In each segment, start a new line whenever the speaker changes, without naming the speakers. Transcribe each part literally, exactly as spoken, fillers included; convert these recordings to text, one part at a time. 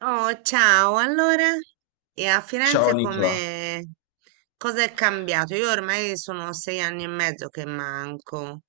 Oh, ciao, allora? E a
Ciao
Firenze
Nicola.
come cosa è cambiato? Io ormai sono sei anni e mezzo che manco.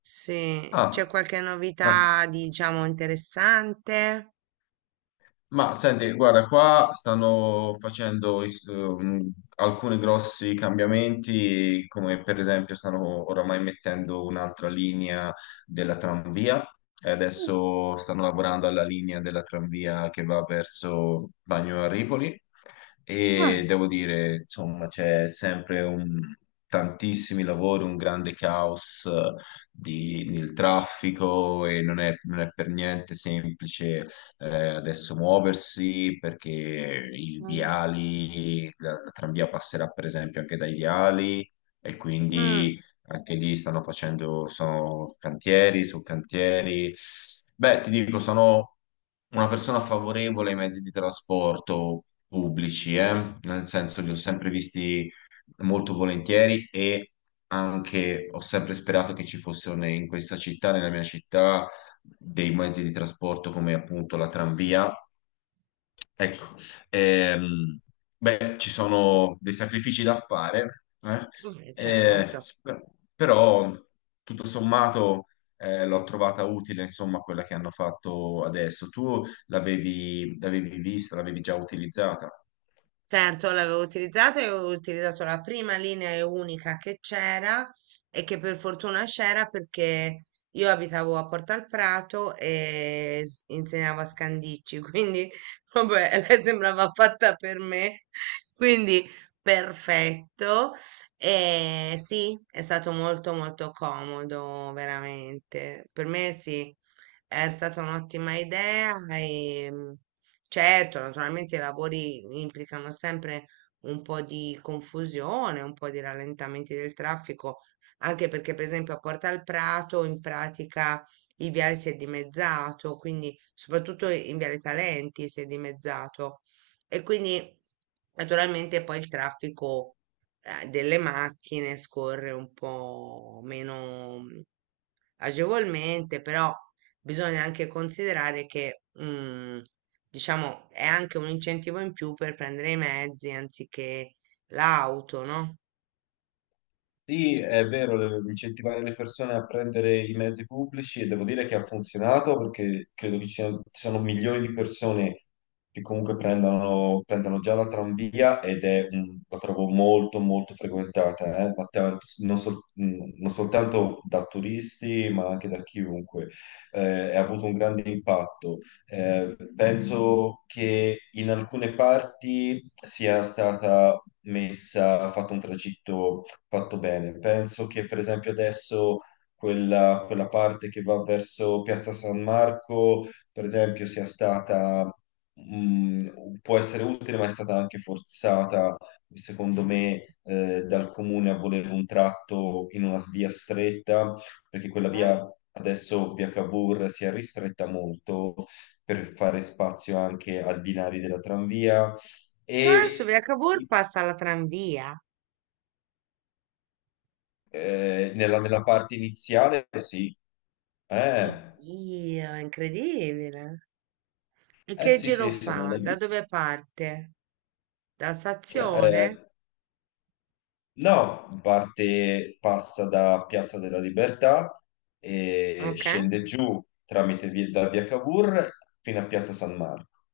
Sì, c'è
Ah,
qualche
ah,
novità, diciamo, interessante?
Ma senti, guarda, qua stanno facendo is- ehm, alcuni grossi cambiamenti, come per esempio stanno oramai mettendo un'altra linea della tranvia e
Mm.
adesso stanno lavorando alla linea della tranvia che va verso Bagno a Ripoli, e
Ah,
devo dire, insomma, c'è sempre un- tantissimi lavori, un grande caos, eh, di- nel traffico, e non è, non è per niente semplice, eh, adesso, muoversi, perché i
mm,
viali, la, la tranvia passerà per esempio anche dai viali, e
mm,
quindi anche lì stanno facendo, sono cantieri su cantieri. Beh, ti dico, sono una persona favorevole ai mezzi di trasporto pubblici, eh, Nel senso li ho sempre visti molto volentieri, e anche ho sempre sperato che ci fossero, ne- in questa città, nella mia città, dei mezzi di trasporto come appunto la tranvia. Ecco, ehm, beh, ci sono dei sacrifici da fare, eh,
eh,
eh,
certo.
sp- però tutto sommato eh, l'ho trovata utile, insomma, quella che hanno fatto adesso. Tu l'avevi l'avevi vista, l'avevi già utilizzata?
Certo, l'avevo utilizzato e avevo utilizzato la prima linea e unica che c'era e che per fortuna c'era, perché io abitavo a Porta al Prato e s- insegnavo a Scandicci, quindi vabbè, lei sembrava fatta per me, quindi perfetto. E sì, è stato molto molto comodo, veramente. Per me sì, è stata un'ottima idea. E certo, naturalmente i lavori implicano sempre un po' di confusione, un po' di rallentamenti del traffico, anche perché per esempio a Porta al Prato, in pratica, il viale si è dimezzato, quindi soprattutto in Viale Talenti si è dimezzato, e quindi naturalmente poi il traffico eh, delle macchine scorre un po' meno agevolmente. Però bisogna anche considerare che, mm, diciamo, è anche un incentivo in più per prendere i mezzi anziché l'auto, no?
Sì, è vero, le- incentivare le persone a prendere i mezzi pubblici, e devo dire che ha funzionato, perché credo che ci siano, ci sono milioni di persone che comunque prendono, prendono già la tranvia, ed è, un- la trovo molto molto frequentata, eh, ma tanto- non, sol- mh, non soltanto da turisti, ma anche da chiunque. Eh, ha avuto un grande impatto. Eh, penso che in alcune parti sia stata messa, fatto un tragitto fatto bene. Penso che per esempio adesso quella, quella parte che va verso Piazza San Marco, per esempio, sia stata, mh, può essere utile, ma è stata anche forzata, secondo me, eh, dal comune, a volere un tratto in una via stretta, perché quella
Eh?
via adesso, via Cavour, si è ristretta molto per fare spazio anche ai binari della tranvia
Cioè, adesso
e.
via Cavour passa la tranvia.
Eh, nella, nella parte iniziale, sì. eh,
Oddio, è incredibile. E
eh,
che
sì,
giro
sì, se non
fa?
l'hai
Da
visto.
dove parte? Dalla
Cioè, eh,
stazione?
no, parte, passa da Piazza della Libertà e
Ok.
scende giù tramite via, da via Cavour, fino a Piazza San Marco.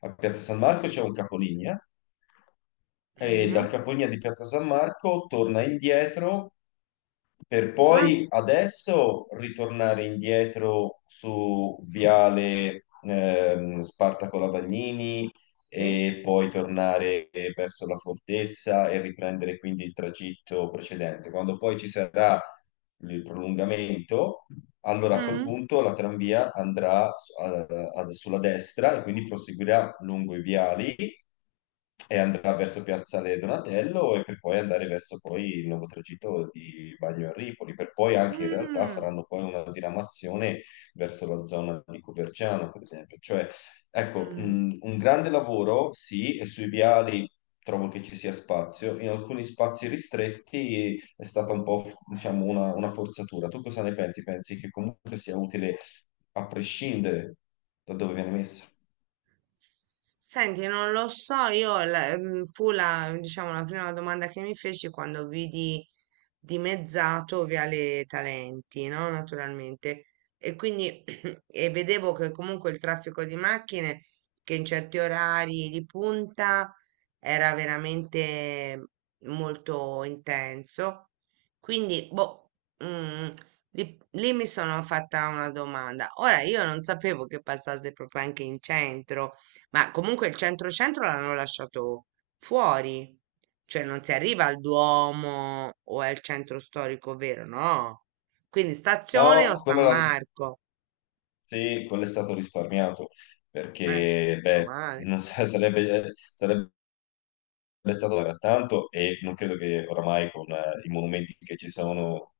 A Piazza San Marco c'è un capolinea, e da
Mhm.
Capolinea di Piazza San Marco torna indietro per
Ah,
poi adesso ritornare indietro su Viale ehm, Spartaco Lavagnini,
sì.
e poi tornare verso la fortezza e riprendere quindi il tragitto precedente. Quando poi ci sarà il prolungamento, allora, a quel
Mm.
punto, la tranvia andrà su- a- a- sulla destra, e quindi proseguirà lungo i viali, e andrà verso Piazzale Donatello, e per poi andare verso poi il nuovo tragitto di Bagno a Ripoli, per poi anche in realtà
Mm.
faranno poi una diramazione verso la zona di Coverciano, per esempio, cioè. Ecco,
Mm.
mh, un grande lavoro, sì, e sui viali trovo che ci sia spazio. In alcuni spazi ristretti è stata un po', diciamo, una, una forzatura. Tu cosa ne pensi? Pensi che comunque sia utile a prescindere da dove viene messa?
Senti, non lo so, io la- mm, fu la, diciamo, la prima domanda che mi feci quando vidi dimezzato Viale Talenti, no? Naturalmente. E quindi e vedevo che comunque il traffico di macchine, che in certi orari di punta, era veramente molto intenso. Quindi, boh, mm, lì, lì mi sono fatta una domanda. Ora, io non sapevo che passasse proprio anche in centro, ma comunque il centro-centro l'hanno lasciato fuori, cioè non si arriva al Duomo o al centro storico vero, no? Quindi stazione o
No,
San
quello, l'ha-
Marco,
sì, quello è stato risparmiato,
eh,
perché, beh,
male.
non sa- sarebbe, eh, sarebbe è stato da tanto, e non credo che oramai, con eh, i monumenti che ci sono,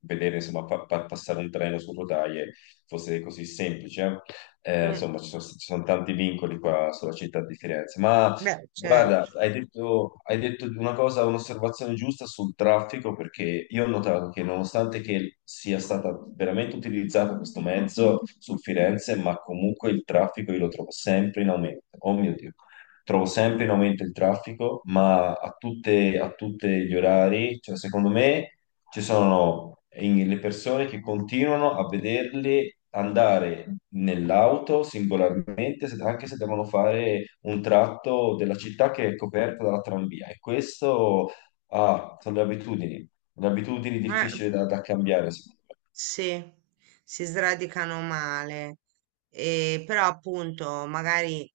vedere insomma pa- pa- passare un treno su rotaie fosse così semplice. Eh, eh,
Mm,
insomma, ci sono, ci sono tanti vincoli qua sulla città di Firenze. Ma
beh, certo.
guarda, hai detto, hai detto una cosa, un'osservazione giusta sul traffico, perché io ho notato che, nonostante che sia stato veramente utilizzato questo mezzo su Firenze, ma comunque il traffico io lo trovo sempre in aumento. Oh mio Dio, trovo sempre in aumento il traffico, ma a tutte, a tutti gli orari, cioè, secondo me, ci sono, in- le persone che continuano a vederli andare nell'auto singolarmente, se- anche se devono fare un tratto della città che è coperta dalla tranvia. E questo, ah, sono le abitudini, le abitudini
Eh.
difficili da, da cambiare, secondo me.
Sì, si sradicano male, e però appunto magari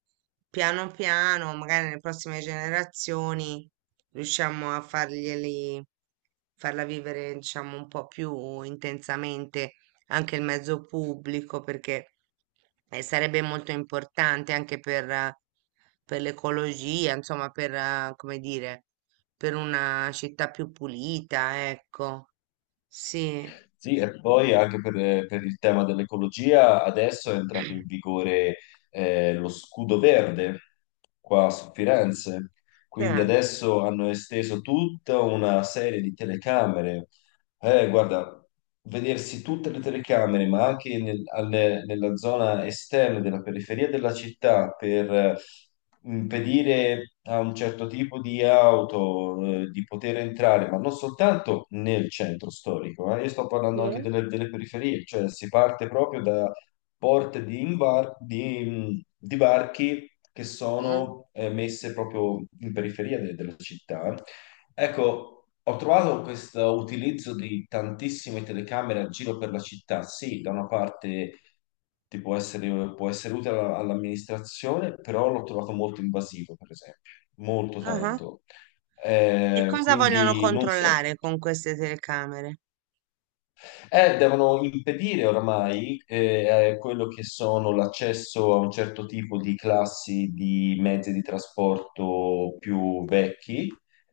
piano piano, magari nelle prossime generazioni riusciamo a farglieli, farla vivere, diciamo, un po' più intensamente anche il mezzo pubblico, perché eh, sarebbe molto importante anche per, eh, per l'ecologia, insomma, per, eh, come dire, per una città più pulita, ecco, sì.
Sì, e poi anche per, per il tema dell'ecologia, adesso è entrato in vigore eh, lo scudo verde qua su Firenze,
Che
quindi
è?
adesso hanno esteso tutta una serie di telecamere. Eh, guarda, vedersi tutte le telecamere, ma anche nel- alle- nella zona esterna della periferia della città, per eh, impedire a un certo tipo di auto, eh, di poter entrare, ma non soltanto nel centro storico, eh, io sto parlando anche
Sì.
delle, delle periferie, cioè si parte proprio da porte di, imbar- di, di varchi che
Mm.
sono eh, messe proprio in periferia de- della città. Ecco, ho trovato questo utilizzo di tantissime telecamere a giro per la città. Sì, da una parte ti può essere, può essere utile alla- all'amministrazione, però l'ho trovato molto invasivo, per esempio, molto
Ah.
tanto.
E
Eh,
cosa vogliono
quindi non so.
controllare con queste telecamere?
Eh, devono impedire oramai, eh, eh, quello che sono l'accesso a un certo tipo di classi di mezzi di trasporto più vecchi,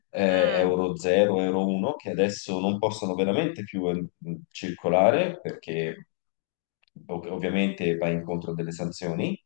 eh,
Mm,
Euro zero, Euro uno, che adesso non possono veramente più eh, circolare, perché ov- ovviamente va incontro a delle sanzioni.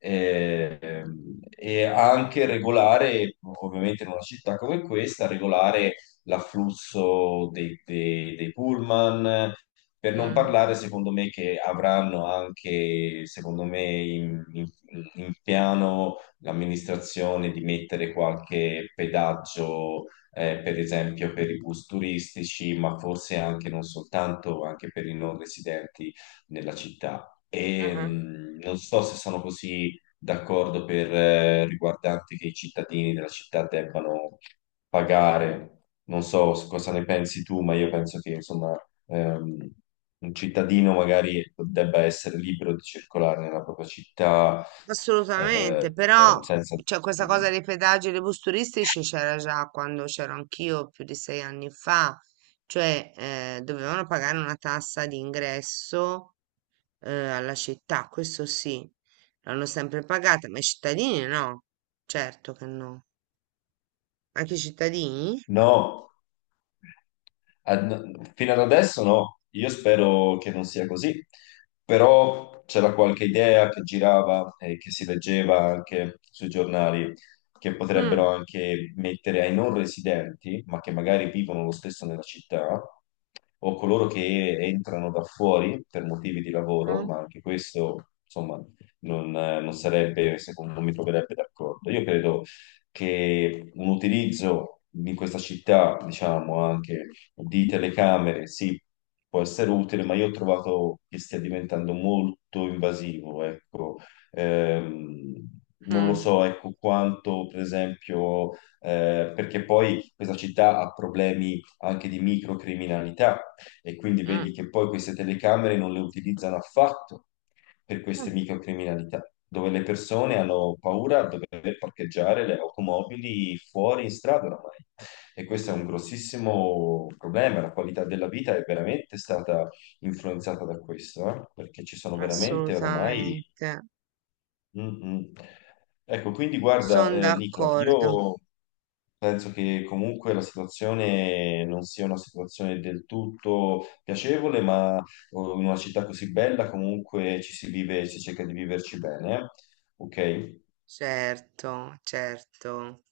eh, ehm, E anche regolare, ovviamente, in una città come questa, regolare l'afflusso dei, dei, dei pullman, per non
mm,
parlare, secondo me, che avranno anche, secondo me, in, in- in piano l'amministrazione di mettere qualche pedaggio, eh, per esempio, per i bus turistici, ma forse anche non soltanto, anche per i non residenti nella città. E,
ah.
mh, non so se sono così d'accordo per, eh, riguardante, che i cittadini della città debbano pagare. Non so cosa ne pensi tu, ma io penso che, insomma, ehm, un cittadino magari debba essere libero di circolare nella propria città
Assolutamente,
eh,
però,
eh, senza.
cioè, questa cosa dei pedaggi e dei bus turistici c'era già quando c'ero anch'io più di sei anni fa, cioè eh, dovevano pagare una tassa di ingresso, eh, alla città, questo sì, l'hanno sempre pagata, ma i cittadini no, certo che no, anche i cittadini?
No, ad- fino ad adesso, no. Io spero che non sia così, però c'era qualche idea che girava e che si leggeva anche sui giornali, che potrebbero
Mm,
anche mettere ai non residenti, ma che magari vivono lo stesso nella città, o coloro che entrano da fuori per motivi di lavoro,
mm,
ma anche questo, insomma, non, eh, non sarebbe, secondo me, mi troverebbe d'accordo. Io credo che un utilizzo in questa città, diciamo, anche di telecamere, sì, può essere utile, ma io ho trovato che stia diventando molto invasivo, ecco. Ehm, Non lo
mm,
so, ecco, quanto, per esempio, eh, perché poi questa città ha problemi anche di microcriminalità, e quindi
mm.
vedi che poi queste telecamere non le utilizzano affatto per
Ah,
queste microcriminalità, dove le persone hanno paura di dover parcheggiare le automobili fuori in strada oramai. E questo è un grossissimo problema, la qualità della vita è veramente stata influenzata da questo, eh, Perché ci sono veramente oramai.
assolutamente,
Mm, mm. Ecco, quindi guarda,
sono
eh, Nicola,
d'accordo,
io penso che comunque la situazione non sia una situazione del tutto piacevole, ma, oh, in una città così bella comunque ci si vive, si cerca di viverci bene, eh. Ok?
certo, certo.